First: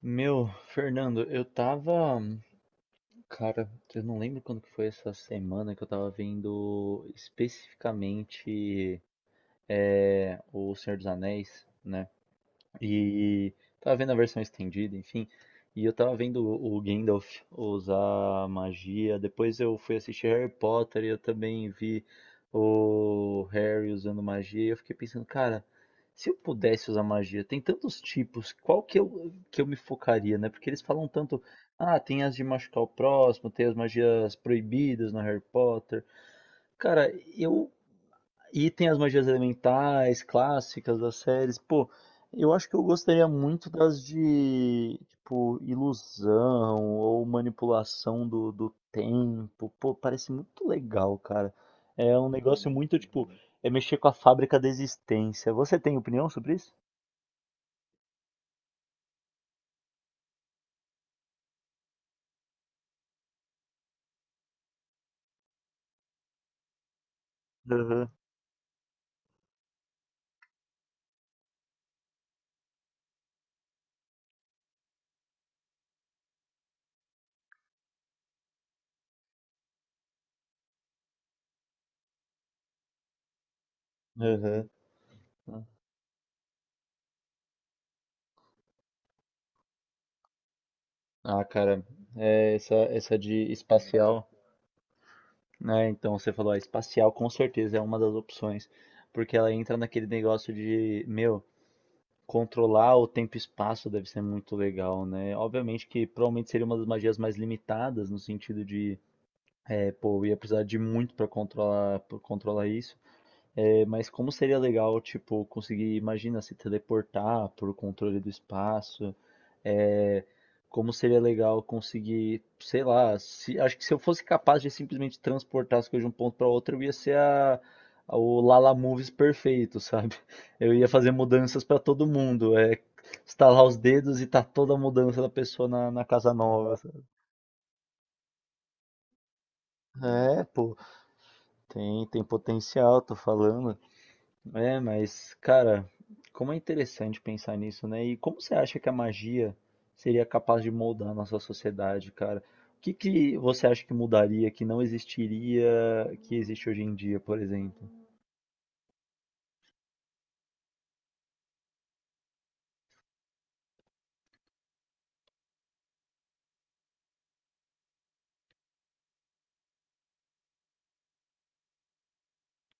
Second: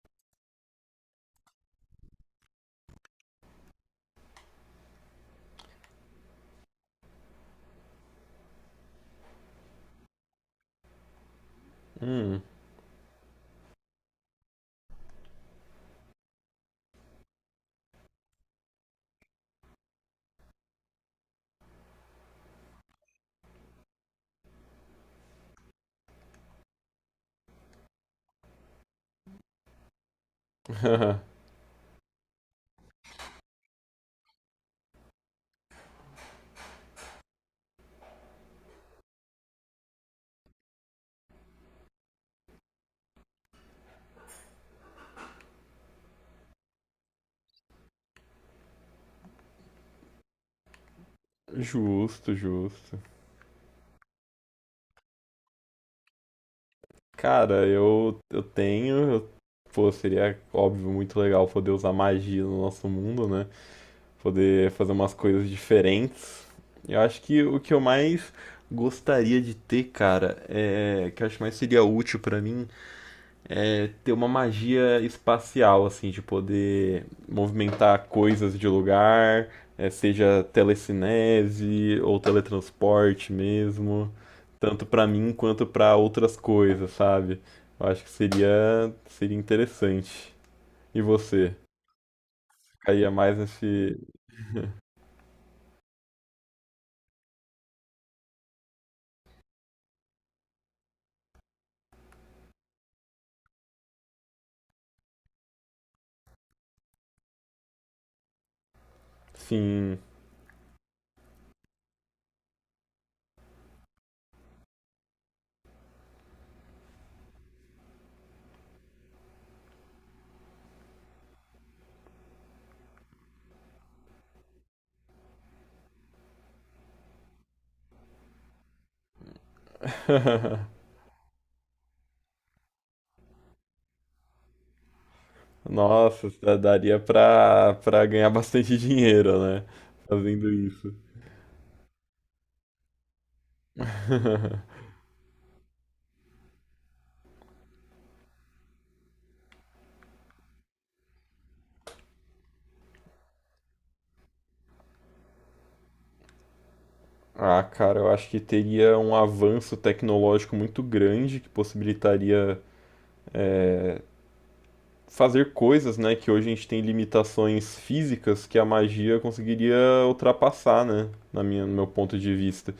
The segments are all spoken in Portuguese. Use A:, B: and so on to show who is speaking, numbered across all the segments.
A: Meu, Fernando, eu tava. Cara, eu não lembro quando que foi essa semana que eu tava vendo especificamente O Senhor dos Anéis, né?
B: Hum.
A: E tava vendo a versão estendida, enfim. E eu tava vendo o Gandalf usar magia. Depois eu fui assistir Harry Potter e eu também vi o Harry usando magia. E eu fiquei pensando, cara, se eu pudesse usar magia, tem tantos tipos, que eu me focaria, né? Porque eles falam tanto, ah, tem as de machucar o próximo, tem as magias proibidas no Harry Potter. Cara, eu e tem as magias elementais clássicas das séries. Pô, eu acho que eu gostaria muito das de, tipo, ilusão ou manipulação do tempo. Pô, parece muito legal, cara. É um
B: Justo,
A: negócio
B: justo.
A: muito, tipo, é mexer com a fábrica da existência. Você tem opinião sobre isso?
B: Cara, eu tenho. Pô, seria, óbvio, muito legal poder usar magia no nosso mundo, né? Poder fazer umas coisas diferentes. Eu acho que o que eu
A: Aham,
B: mais gostaria de ter, cara, é. Que eu acho que mais seria útil pra mim ter uma magia espacial, assim, de poder movimentar coisas de lugar, seja telecinese ou teletransporte mesmo,
A: aham.
B: tanto pra mim quanto pra outras coisas, sabe? Eu acho que seria interessante. E
A: Ah,
B: você?
A: cara, é essa,
B: Caía
A: essa
B: mais
A: de
B: nesse.
A: espacial, né? Então você falou, ah, espacial com certeza é uma das opções, porque ela entra naquele negócio de, meu. Controlar o tempo e espaço deve ser muito legal, né? Obviamente que provavelmente seria uma das magias mais limitadas, no sentido de,
B: Sim.
A: pô, eu ia precisar de muito pra controlar isso. É, mas como seria legal, tipo, conseguir, imagina, se teleportar por controle do espaço. é, Como seria legal conseguir, sei lá, acho que se eu fosse capaz de simplesmente transportar as coisas de um ponto para outro, eu ia ser o Lala Moves perfeito, sabe? Eu ia fazer mudanças para todo mundo, é, estalar os dedos e tá toda a mudança da pessoa na
B: Nossa,
A: casa nova.
B: daria
A: Sabe?
B: pra ganhar bastante dinheiro, né?
A: É,
B: Fazendo
A: pô,
B: isso.
A: tem, tem potencial, tô falando. É, mas, cara, como é interessante pensar nisso, né? E como você acha que a magia seria capaz de moldar a nossa sociedade, cara? O que que você acha que mudaria, que não existiria, que existe hoje em dia, por
B: Ah,
A: exemplo?
B: cara, eu acho que teria um avanço tecnológico muito grande que possibilitaria fazer coisas, né, que hoje a gente tem limitações físicas que a magia conseguiria ultrapassar, né, na no meu ponto de vista.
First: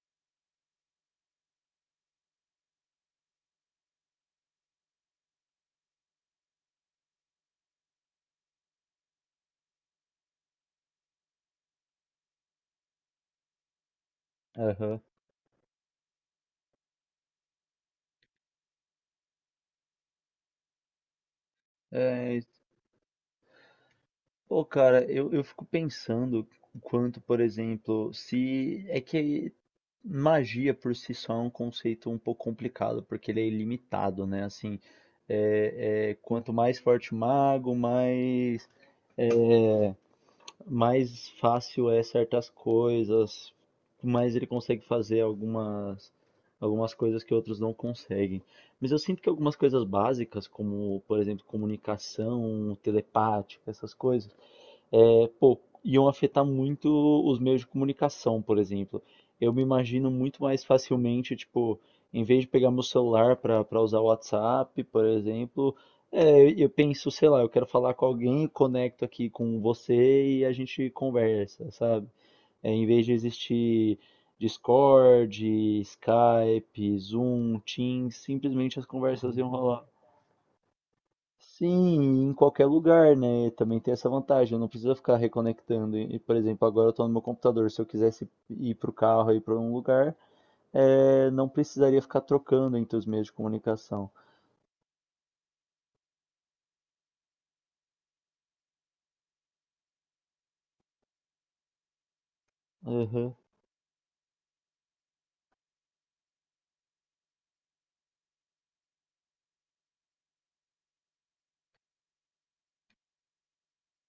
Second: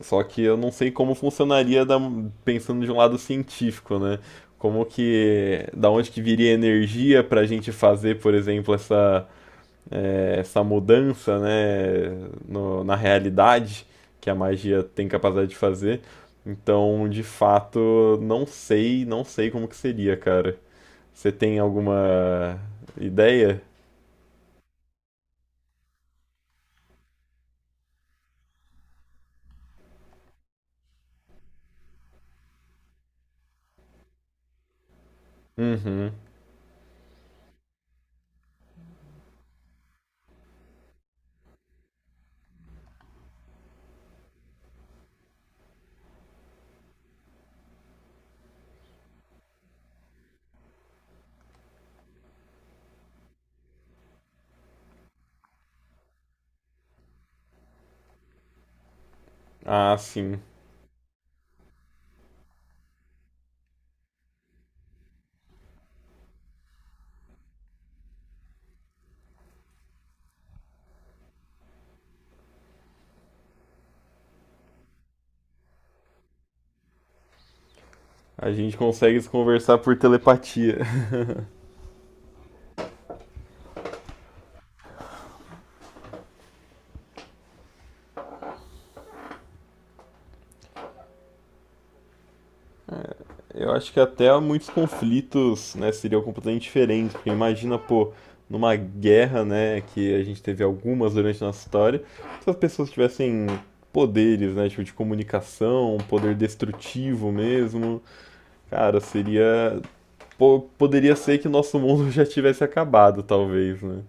B: Só que eu não sei como pensando de um lado científico, né? Como que, da onde que viria energia para a gente fazer, por exemplo, essa essa mudança, né, na realidade que a magia
A: Aham.
B: tem capacidade de fazer. Então, de fato, não sei como que seria, cara. Você tem
A: É,
B: alguma ideia?
A: pô, cara, eu fico pensando o quanto, por exemplo, se é que magia por si só é um conceito um pouco complicado, porque ele é ilimitado, né? Assim,
B: Uhum.
A: quanto mais forte o mago, mais fácil é certas coisas, mas ele consegue fazer algumas, algumas coisas que outros não conseguem. Mas eu sinto que algumas coisas básicas, como, por exemplo, comunicação telepática, essas coisas, é, pô, iam afetar muito os meios de comunicação, por exemplo. Eu me
B: Ah,
A: imagino
B: sim.
A: muito mais facilmente, tipo, em vez de pegar meu celular para usar o WhatsApp, por exemplo, é, eu penso, sei lá, eu quero falar com alguém, conecto aqui com você e a gente conversa, sabe? É, em vez de existir Discord, Skype, Zoom, Teams,
B: A gente
A: simplesmente as
B: consegue se
A: conversas iam
B: conversar
A: rolar.
B: por telepatia.
A: Sim, em qualquer lugar, né? Também tem essa vantagem, eu não preciso ficar reconectando. E, por exemplo, agora eu estou no meu computador. Se eu quisesse ir para o carro, ir para um lugar, não precisaria ficar trocando entre os meios de
B: Eu acho que
A: comunicação.
B: até muitos conflitos, né, seriam completamente diferentes, porque imagina, pô, numa guerra, né, que a gente teve algumas durante a nossa história, se as pessoas
A: Uhum,
B: tivessem poderes, né, tipo de comunicação, um poder destrutivo mesmo, cara, poderia ser que o nosso mundo já tivesse acabado, talvez, né?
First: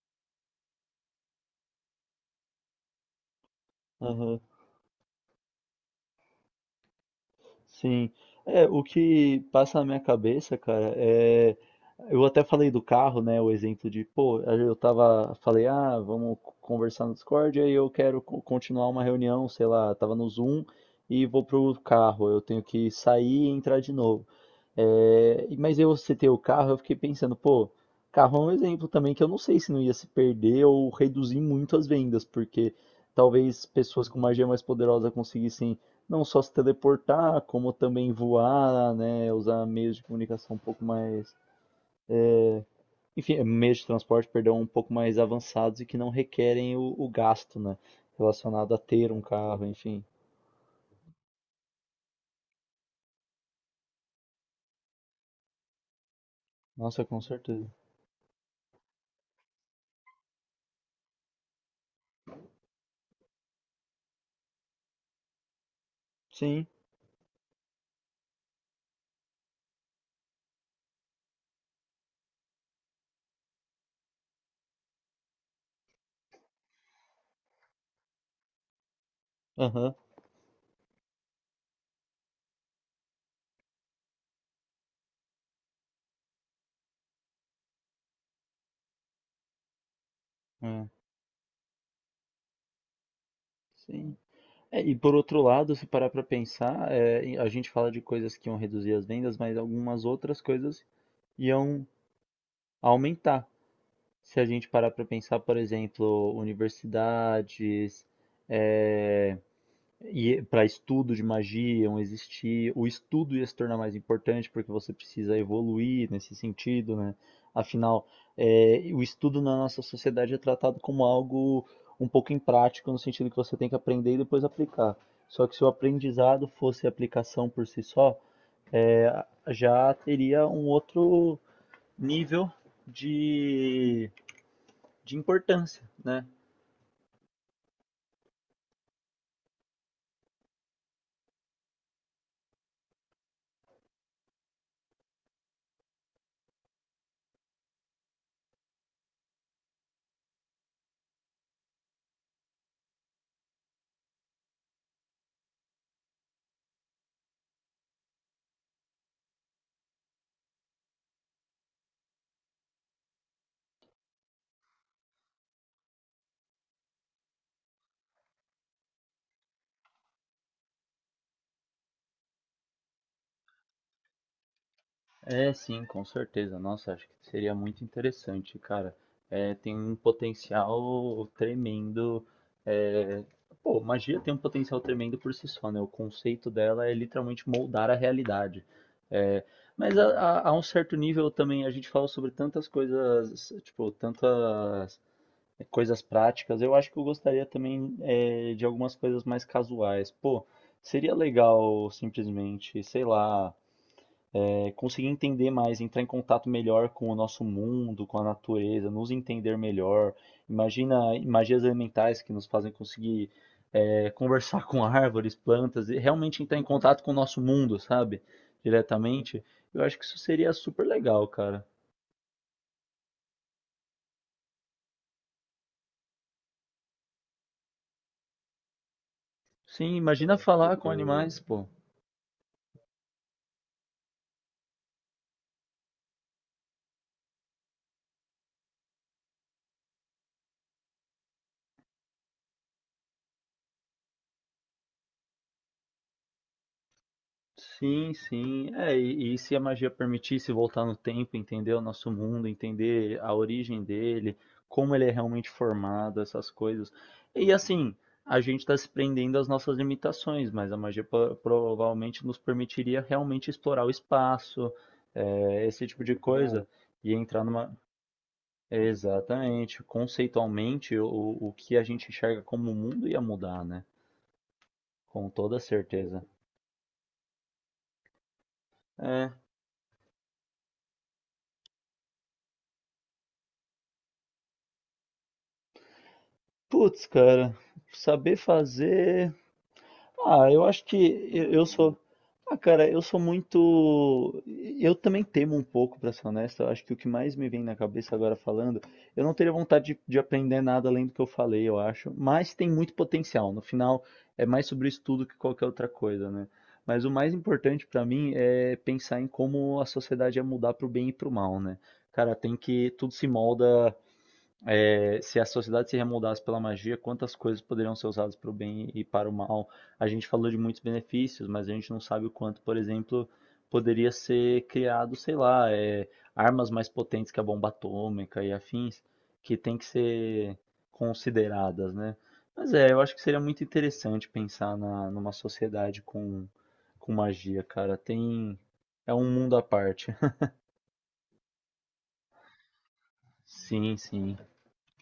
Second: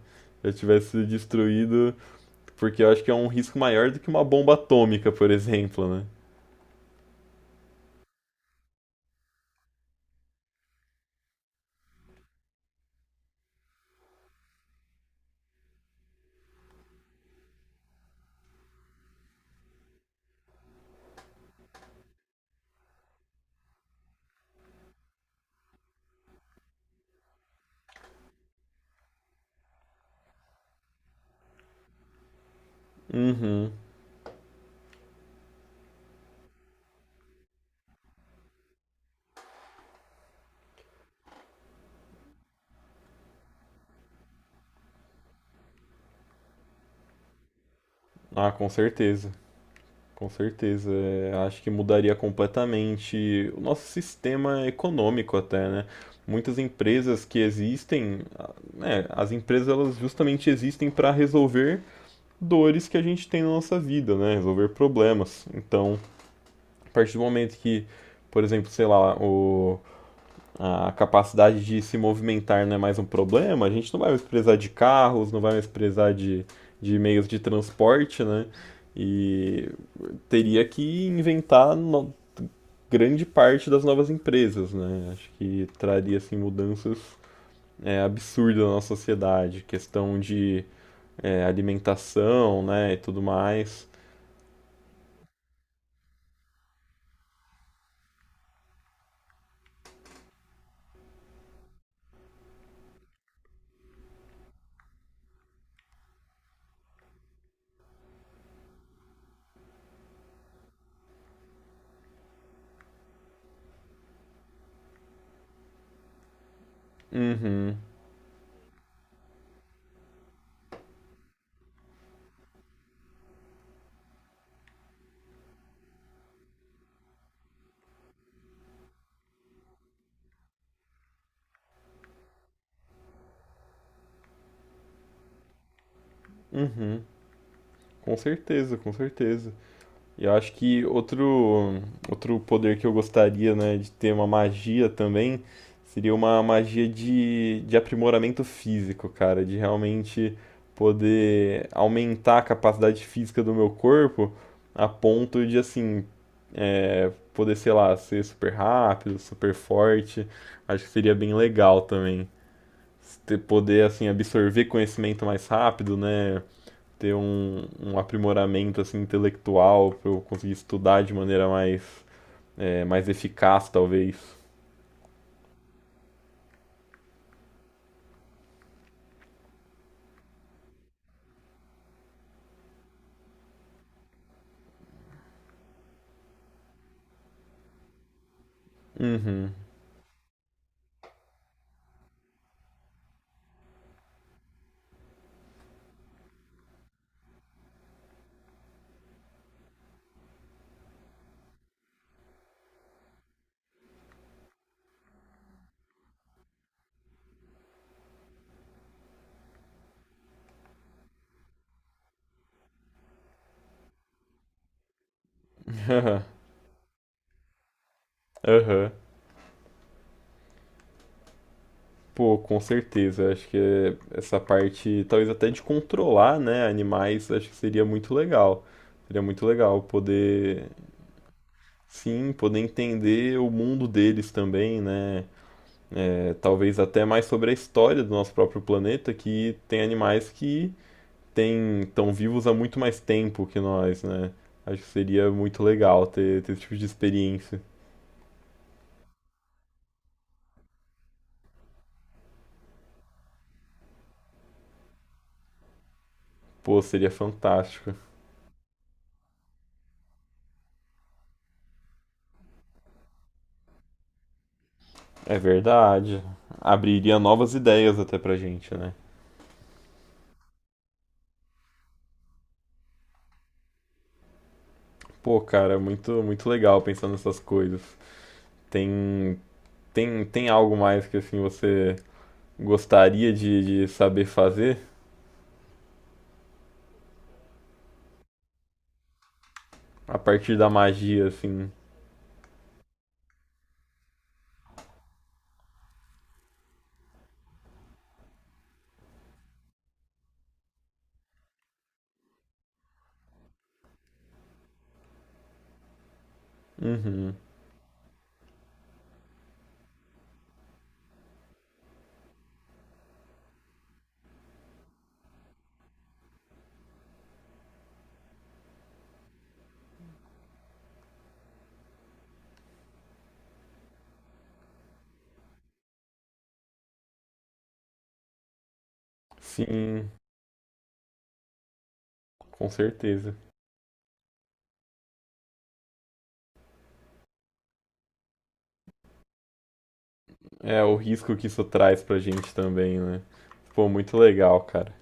B: Já tivesse sido destruído, porque eu acho que é um risco maior do que uma
A: uhum.
B: bomba atômica, por exemplo, né?
A: Sim. É, o que passa na minha cabeça, cara, é. Eu até falei do carro, né? O exemplo de, pô, eu tava. Falei, ah, vamos conversar no Discord, aí eu quero continuar uma reunião, sei lá, tava no Zoom e vou pro carro. Eu tenho que sair e entrar de novo. É, mas eu citei o carro, eu fiquei pensando, pô, carro é um exemplo também que eu não sei se não ia se perder ou reduzir muito as vendas, porque talvez
B: Uhum.
A: pessoas com magia mais poderosa conseguissem não só se teleportar, como também voar, né? Usar meios de comunicação um pouco mais. Enfim, meios de transporte, perdão, um pouco mais avançados e que não requerem o gasto, né?
B: Ah, com
A: Relacionado a ter um
B: certeza.
A: carro, enfim.
B: Com certeza, é, acho que mudaria completamente o nosso sistema econômico até, né? Muitas
A: Nossa, com
B: empresas que
A: certeza.
B: existem, né, as empresas elas justamente existem para resolver dores que a gente tem na nossa vida, né? Resolver problemas. Então,
A: Sim,
B: a partir do momento que, por exemplo, sei lá, a capacidade de se movimentar não é mais um problema, a gente não vai mais precisar de carros, não vai mais precisar de meios de transporte, né? E
A: aham,
B: teria que inventar no- grande parte das novas empresas, né? Acho que traria assim mudanças absurdas na nossa sociedade, questão de
A: é,
B: alimentação, né, e tudo mais.
A: sim. É, e por outro lado, se parar para pensar, é, a gente fala de coisas que iam reduzir as vendas, mas algumas outras coisas iam aumentar. Se a gente parar para pensar, por exemplo, universidades, é, e para estudo de magia iam existir, o estudo ia se tornar mais importante porque você precisa evoluir nesse sentido, né?
B: Uhum,
A: Afinal, é, o estudo na nossa sociedade é tratado como algo um pouco imprático, no sentido que você tem que aprender e depois aplicar. Só que se o aprendizado fosse aplicação por si só, é, já teria um outro nível de, de importância, né?
B: uhum, com certeza, com certeza. E eu acho que outro poder que eu gostaria, né, de ter uma magia também, seria uma magia de aprimoramento físico, cara, de realmente poder aumentar a capacidade física do meu corpo a ponto de, assim, poder, sei lá, ser super rápido, super forte. Acho que seria bem legal também. Poder, assim, absorver conhecimento mais rápido, né? Ter um, um aprimoramento assim, intelectual, para eu conseguir estudar de maneira mais eficaz, talvez.
A: É, sim, com certeza. Nossa, acho que seria muito interessante, cara. É, tem um potencial tremendo. é, Pô, magia tem um potencial tremendo por si só, né? O conceito dela é literalmente moldar a realidade. É,
B: Uhum.
A: Mas a um certo nível também a gente fala sobre tantas coisas, tipo, tantas coisas práticas. Eu acho que eu gostaria também de algumas coisas mais casuais. Pô, seria legal simplesmente, sei lá, é, conseguir entender mais, entrar em contato melhor com o nosso mundo, com a natureza, nos entender melhor. Imagina magias elementais que nos fazem conseguir é, conversar com árvores, plantas, e realmente entrar em contato com o nosso mundo, sabe?
B: Aham.
A: Diretamente. Eu acho que isso seria super legal, cara.
B: Pô, com certeza. Acho que é, essa parte, talvez até de controlar, né, animais, acho que seria muito legal. Seria muito legal
A: Sim, imagina
B: poder,
A: falar com animais, pô.
B: sim, poder entender o mundo deles também, né? É, talvez até mais sobre a história do nosso próprio planeta, que tem animais que têm, estão vivos há muito mais tempo que nós, né? Acho que seria muito legal ter esse tipo de experiência.
A: Sim, sim. É, e se a magia permitisse voltar no tempo, entender o nosso mundo, entender a origem dele, como ele é realmente formado, essas
B: Pô,
A: coisas.
B: seria
A: E
B: fantástico.
A: assim, a gente está se prendendo às nossas limitações, mas a magia provavelmente nos permitiria realmente explorar o espaço,
B: É
A: é, esse tipo de é,
B: verdade.
A: coisa, e
B: Abriria
A: entrar
B: novas
A: numa.
B: ideias até pra gente, né?
A: Exatamente. Conceitualmente, o que a gente enxerga como mundo ia mudar, né? Com
B: Pô,
A: toda
B: cara, muito,
A: certeza.
B: muito legal pensar nessas coisas. Tem,
A: É.
B: tem algo mais que assim você gostaria de saber fazer
A: Putz, cara, saber fazer.
B: a
A: Ah,
B: partir
A: eu
B: da
A: acho que
B: magia,
A: eu
B: assim?
A: sou. Ah, cara, eu sou muito. Eu também temo um pouco, pra ser honesto. Eu acho que o que mais me vem na cabeça agora falando, eu não teria vontade de aprender nada além do que eu falei, eu acho. Mas tem muito potencial. No final, é mais sobre isso tudo que qualquer outra coisa, né? Mas o mais
B: Uhum.
A: importante pra mim é pensar em como a sociedade ia mudar pro bem e pro mal, né? Cara, tem que tudo se molda é, se a sociedade se remoldasse pela magia, quantas coisas poderiam ser usadas para o bem e para o mal? A gente falou de muitos benefícios, mas a gente não sabe o quanto, por exemplo, poderia ser criado, sei lá, é, armas mais potentes que a bomba atômica e afins, que tem que
B: Sim,
A: ser consideradas, né?
B: com
A: Mas é, eu acho que
B: certeza.
A: seria muito interessante pensar numa sociedade com magia, cara. Tem, é um mundo à parte.
B: É, o risco que isso traz pra gente também, né? Pô,
A: Sim,
B: muito
A: sim.
B: legal, cara.